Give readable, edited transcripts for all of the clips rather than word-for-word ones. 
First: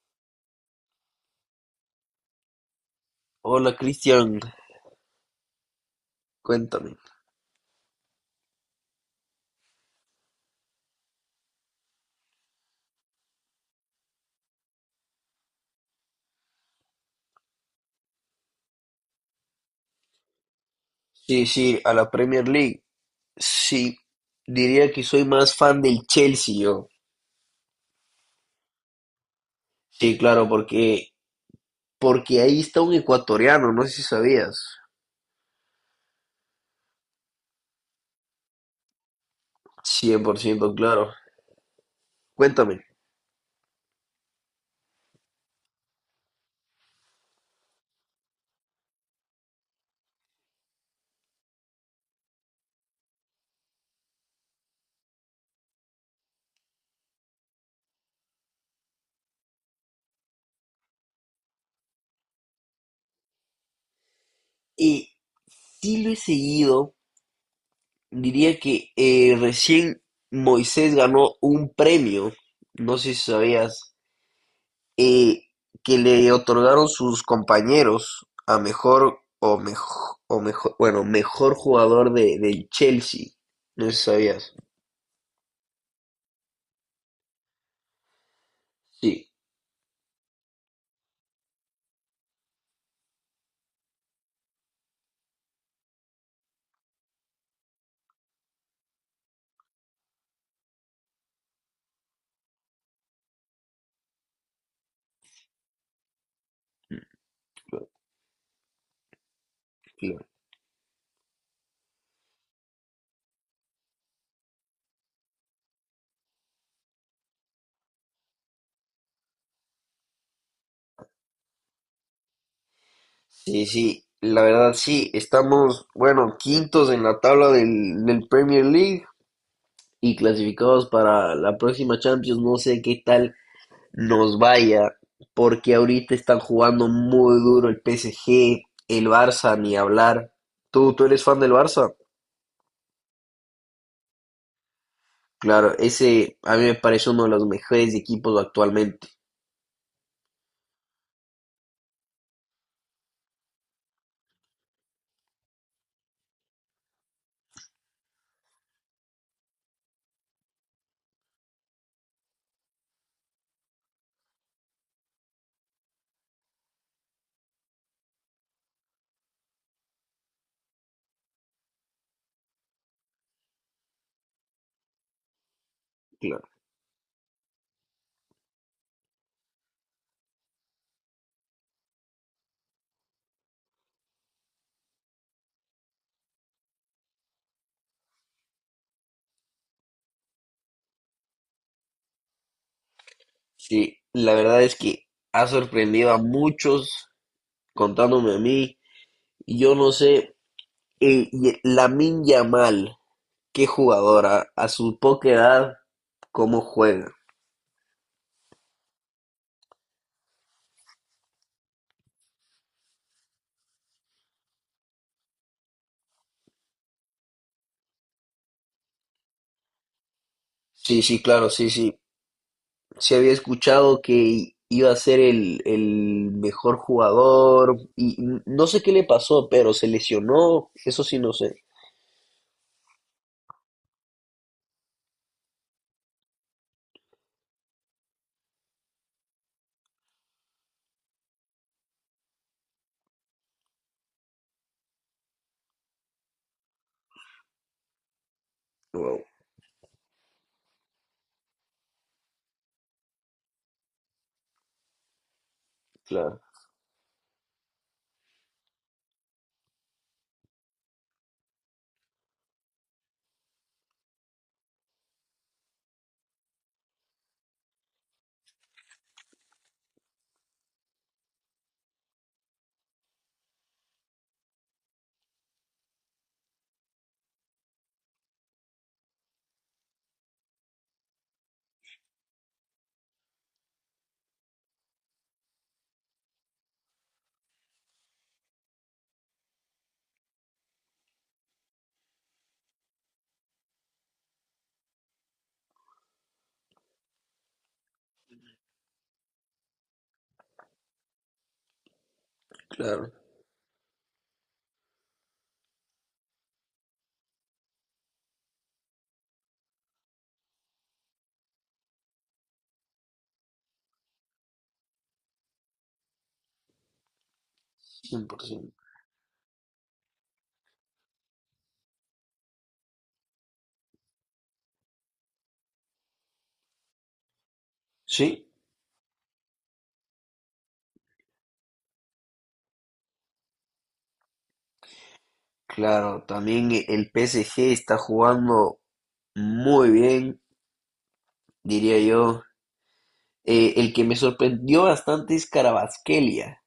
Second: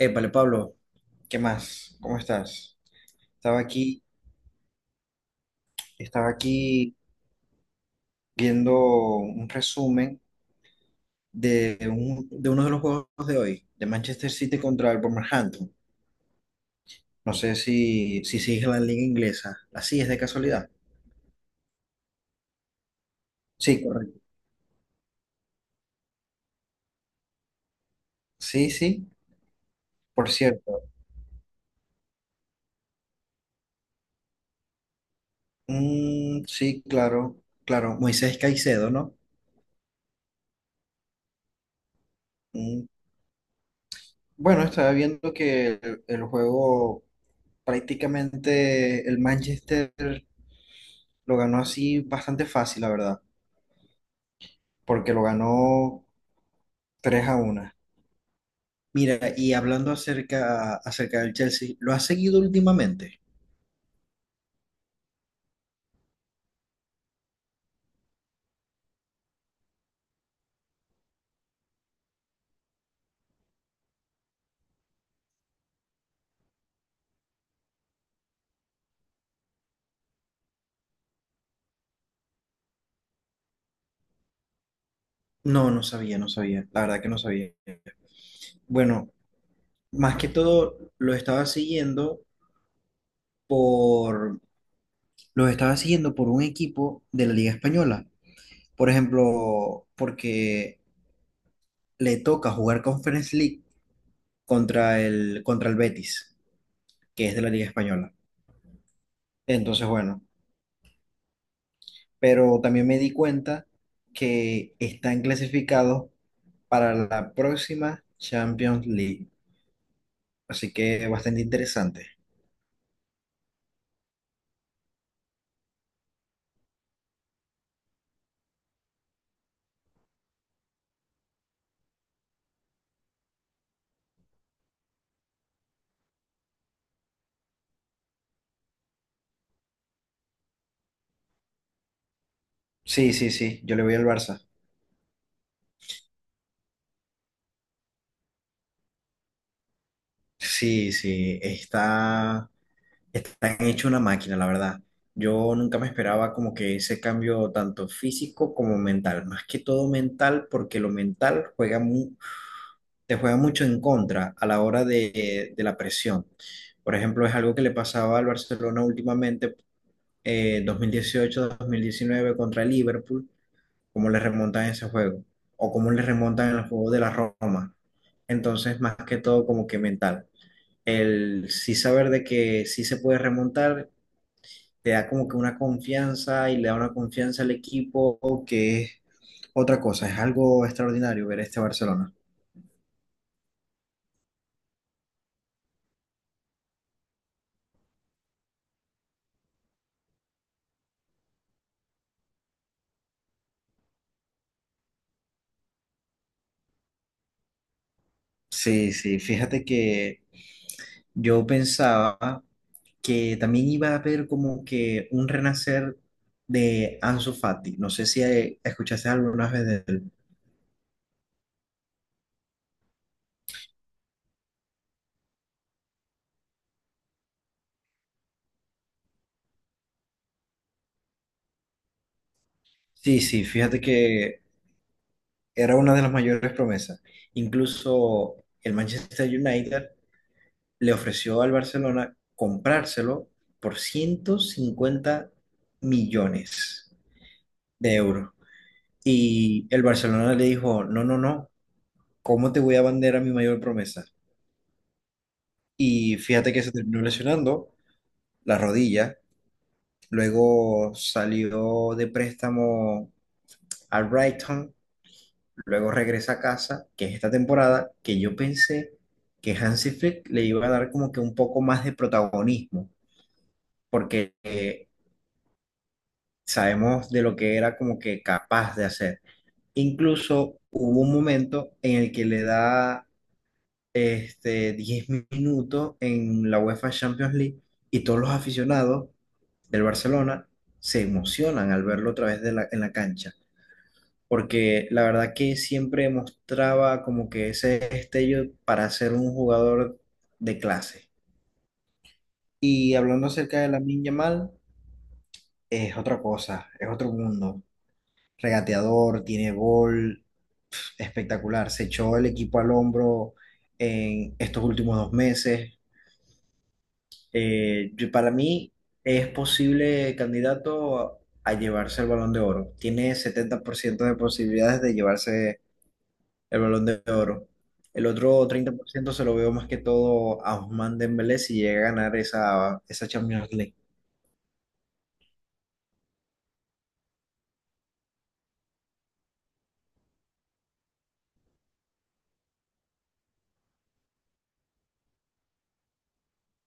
Épale, Pablo, ¿qué más? ¿Cómo estás? Estaba Hola aquí, Cristian, estaba cuéntame. aquí viendo un resumen de, de uno de los juegos de hoy, de Manchester City contra el Wolverhampton. No sé si sigues la liga inglesa. ¿La sigues de casualidad? Sí, sí, a la Premier League. Sí, Sí, correcto. diría que soy más fan del Chelsea yo. Sí, sí, Sí, por claro, cierto. Porque ahí está un ecuatoriano, no sé si sabías. Mm, sí, claro, claro. Moisés Caicedo, ¿no? 100%, claro. Cuéntame. Mm, bueno, estaba viendo que el juego prácticamente el Manchester. Lo ganó así bastante fácil, la verdad, porque lo ganó 3-1. Mira, y hablando acerca del Chelsea, ¿lo has seguido últimamente? Y sí lo he seguido, diría que recién Moisés ganó un premio, no sé si sabías. eh, que le otorgaron sus compañeros a mejor o mejor o mejor mejor bueno mejor jugador de del Chelsea. No sé si sabías. No, no sabía, no sabía, la verdad que no sabía. Bueno, Sí, más que todo lo estaba siguiendo por, lo estaba siguiendo por un equipo de la Liga Española. Por ejemplo, porque le toca jugar Conference League contra el Betis, que es de la Liga Española. Entonces, bueno. claro. Pero también me di cuenta que están clasificados para la próxima Champions League. Así que bastante interesante. Sí, sí, la verdad, sí, estamos, bueno, quintos en la tabla del Premier League y clasificados para la próxima Champions. No sé qué tal nos vaya, porque ahorita están jugando muy duro el PSG, el Barça, ni hablar. ¿Tú eres fan del Barça? Sí, sí, sí, yo le voy al Barça. Claro, ese a mí me parece uno de los mejores equipos actualmente. Sí, sí, están hecho una máquina, la verdad. Yo nunca me esperaba como que ese cambio tanto físico como mental, más que todo mental, porque lo mental juega te juega mucho en contra a la hora de la presión. Por ejemplo, es algo que le pasaba al Barcelona últimamente 2018-2019 contra el Liverpool, cómo le remontan en ese juego, o cómo le Claro. remontan en el juego de la Roma. Entonces, más que todo, como que mental. El sí saber de que sí se puede remontar, te da como que una confianza y le da una confianza al equipo, que es otra cosa, es algo extraordinario ver este Barcelona. Sí, la verdad es que ha sorprendido a muchos, contándome a mí. Yo no sé, Lamine Yamal, qué jugadora, a su poca edad, cómo juega. Sí, sí, fíjate que yo pensaba que también iba a haber como que un renacer de Ansu Fati. No sé si escuchaste alguna vez de él. Sí, sí, claro, sí, sí. Se había escuchado que iba a ser el mejor jugador y no sé qué le pasó, pero se lesionó, eso sí no sé. Sí, sí, fíjate que era una de las mayores promesas. Incluso el Manchester United le ofreció al Barcelona comprárselo por 150 millones de euros. Wow, Y el Barcelona le dijo, no, no, no, ¿cómo te voy a vender a mi mayor promesa? Y claro, fíjate que se terminó lesionando la rodilla. Luego salió de préstamo al Brighton. Luego regresa a casa, que es esta temporada, que yo pensé que Hansi Flick le iba a dar como que un poco más de protagonismo, porque sabemos de lo que era como que capaz de hacer. Incluso hubo un momento en el que le da este, 10 minutos en la UEFA Champions League y todos los aficionados del Barcelona se emocionan al verlo otra vez de en la cancha, porque la verdad que siempre mostraba como que ese destello para ser un jugador de clase. Y claro, hablando acerca de Lamine Yamal, es otra cosa, es otro mundo. Regateador, tiene gol, espectacular. Se echó el equipo al hombro en estos últimos 2 meses. Para mí 100%. es posible candidato a llevarse el Balón de Oro. Tiene 70% de posibilidades de llevarse el Balón de Oro. El Sí, otro 30% se lo veo más que todo a Ousmane Dembélé si llega a ganar esa Champions League. claro, también el PSG está jugando muy bien, diría yo. El que me sorprendió bastante es Carabasquelia.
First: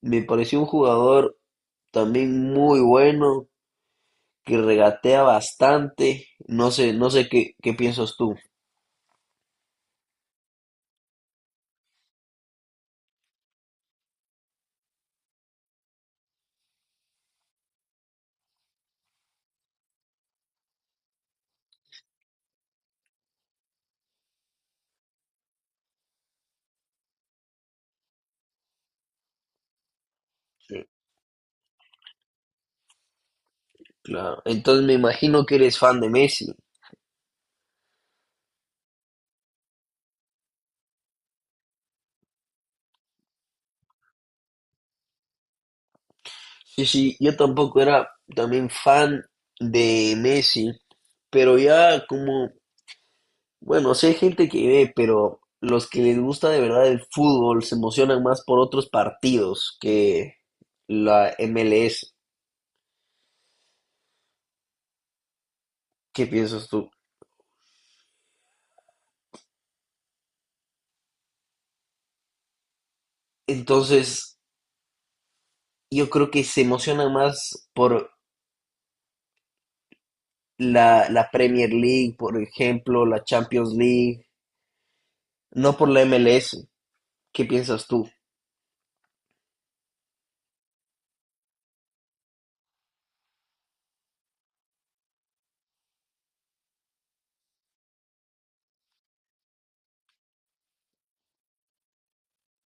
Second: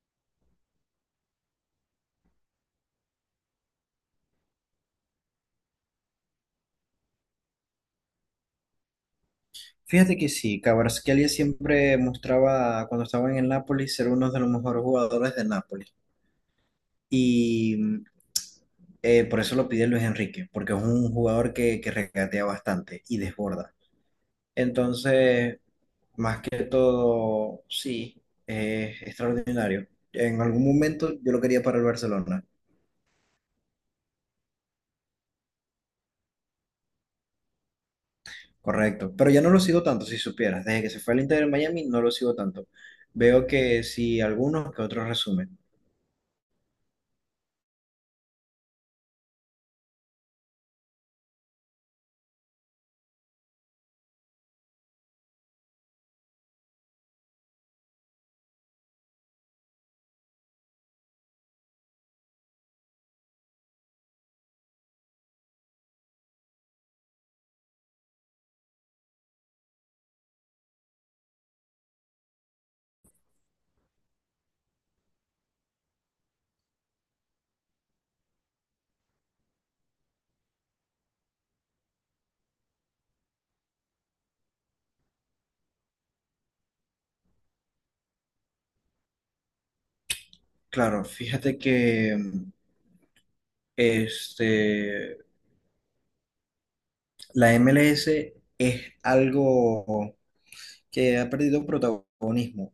Me pareció un jugador también muy bueno, que regatea bastante. No sé, no sé qué piensas tú. Fíjate que sí, Kvaratskhelia siempre mostraba cuando estaba en el Napoli ser uno de los mejores jugadores del Napoli. Y mm, por eso lo pide Luis Enrique, porque es un jugador que regatea bastante y desborda. Entonces, más que todo, sí, es extraordinario. En algún momento yo lo quería para el Barcelona, Claro. Entonces me imagino que eres fan de Messi. correcto. Pero ya no lo sigo tanto, si supieras. Desde que se fue al Inter de Miami no lo sigo tanto. Veo que sí algunos que otros resumen. Sí, sí, yo tampoco era también fan de Messi, pero ya como bueno, sí hay gente que ve, pero los que les gusta de verdad el fútbol se emocionan más por otros partidos que la MLS. ¿Qué piensas tú? Entonces, yo creo que se emocionan más por la Premier League, por ejemplo, la Champions League, no por la MLS. ¿Qué piensas tú? Claro, fíjate que este, la MLS algo que ha perdido protagonismo.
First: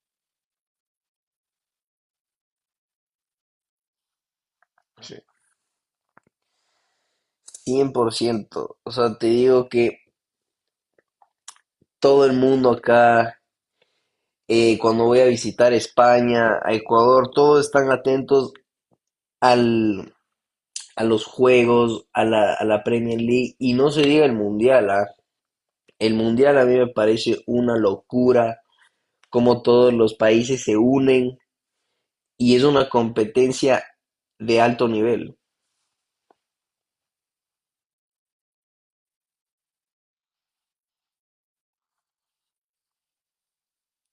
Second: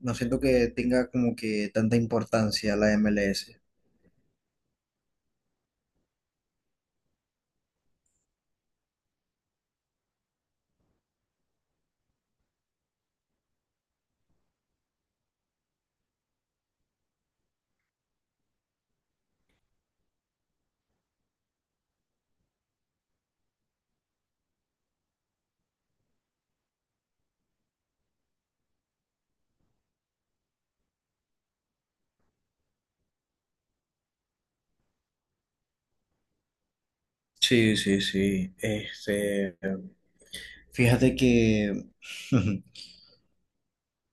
No siento que tenga como que tanta importancia la MLS. Sí, cien por ciento. O sea, te digo que todo el mundo acá, cuando voy a visitar España, a Ecuador, todos están atentos al a los juegos, a la Premier League y no se diga el Mundial, ¿ah? El Mundial a mí me parece una locura, como todos los países se unen y es una competencia de alto nivel. Sí, sí, sí. Este, fíjate que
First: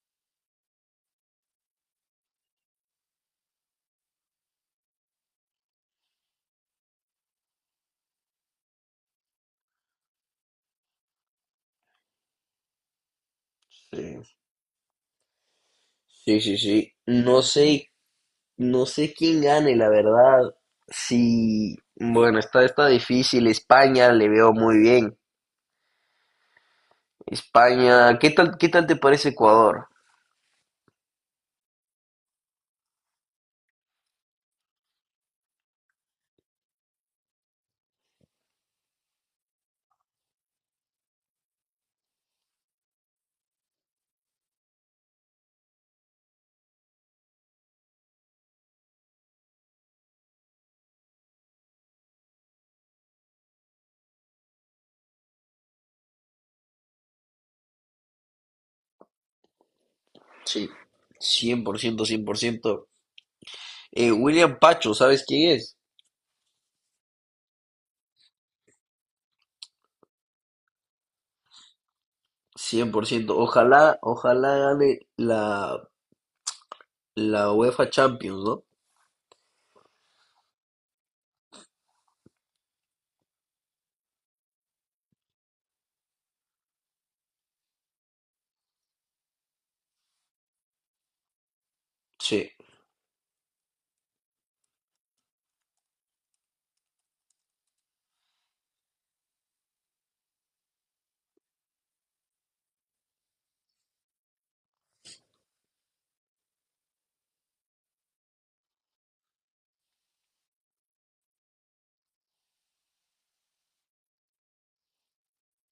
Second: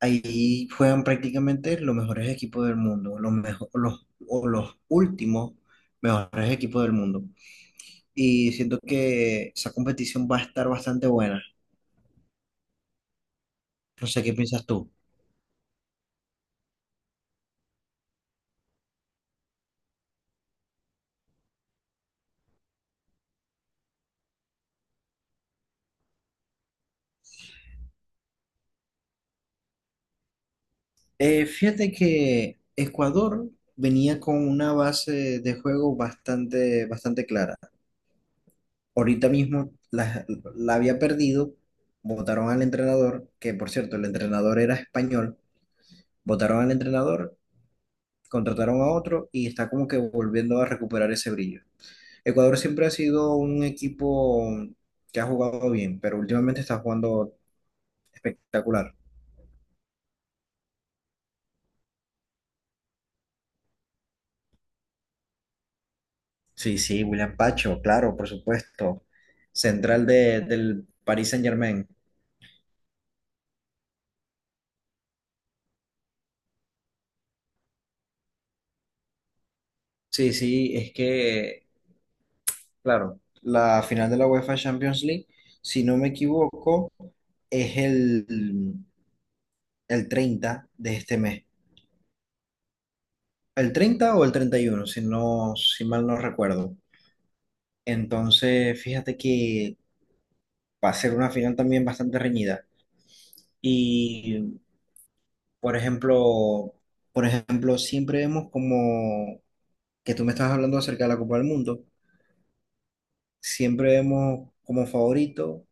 ahí juegan prácticamente los mejores equipos del mundo, o los últimos mejores equipos del mundo. Y siento que esa competición va a estar bastante buena. No Sí, sé qué piensas tú. sí, sí. Sí, no sé, no sé quién gane, la verdad. Sí, bueno, está, está difícil. España le veo muy bien. España, ¿qué tal te parece Ecuador? Fíjate que Ecuador venía con una base de juego bastante, bastante clara. Ahorita mismo la había perdido, votaron al entrenador, que por cierto, el entrenador era español, votaron al entrenador, contrataron a otro y está como que volviendo a recuperar ese brillo. Ecuador siempre ha sido un equipo que ha jugado bien, pero últimamente está jugando espectacular. Sí, 100%, 100%. William Pacho, ¿sabes quién es? Sí, sí, William Pacho, claro, por supuesto. Central del Paris Saint-Germain. Cien por ciento. Ojalá, ojalá gane la, la UEFA Champions, ¿no? Sí, sí, es que claro, la final de la UEFA Champions League, si no me equivoco, es el 30 de este mes. Sí, El 30 o el 31, si mal no recuerdo. Entonces, fíjate que va a ser una final también bastante reñida. Y, por ejemplo, siempre vemos como que tú me estás hablando acerca de la Copa del Mundo, siempre vemos como favorito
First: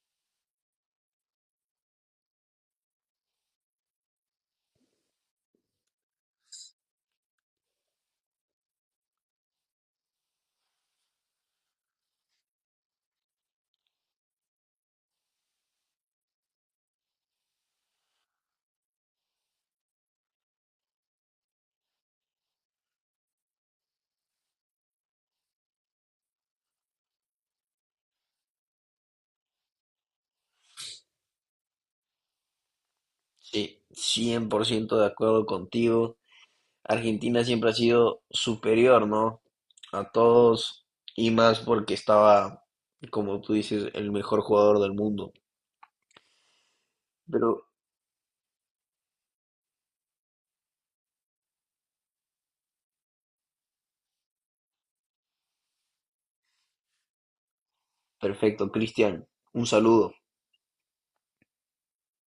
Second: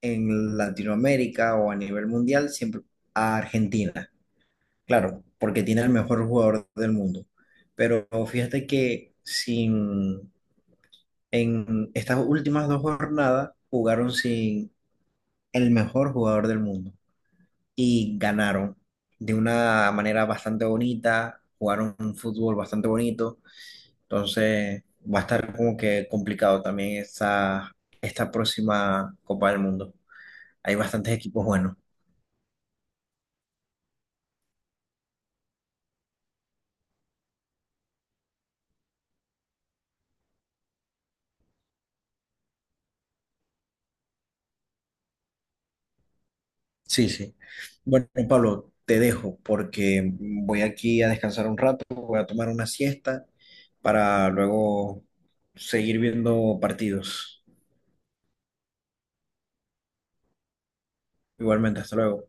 en Latinoamérica o a nivel mundial siempre a Argentina, claro, porque tiene el mejor jugador del mundo. Pero fíjate que sin, en estas últimas 2 jornadas jugaron sin el mejor jugador del mundo y ganaron de una manera bastante bonita, jugaron un fútbol bastante bonito, entonces va a estar como que complicado también esta próxima Copa del Mundo. Hay bastantes equipos buenos. sí, cien por ciento de acuerdo contigo. Argentina siempre ha sido superior, ¿no? A todos y más porque estaba, como tú dices, el mejor jugador del mundo. Sí, sí. Pero Bueno, Pablo, te dejo porque voy aquí a descansar un rato, voy a tomar una siesta para luego seguir viendo partidos. perfecto, Cristian, un saludo. Igualmente, hasta luego.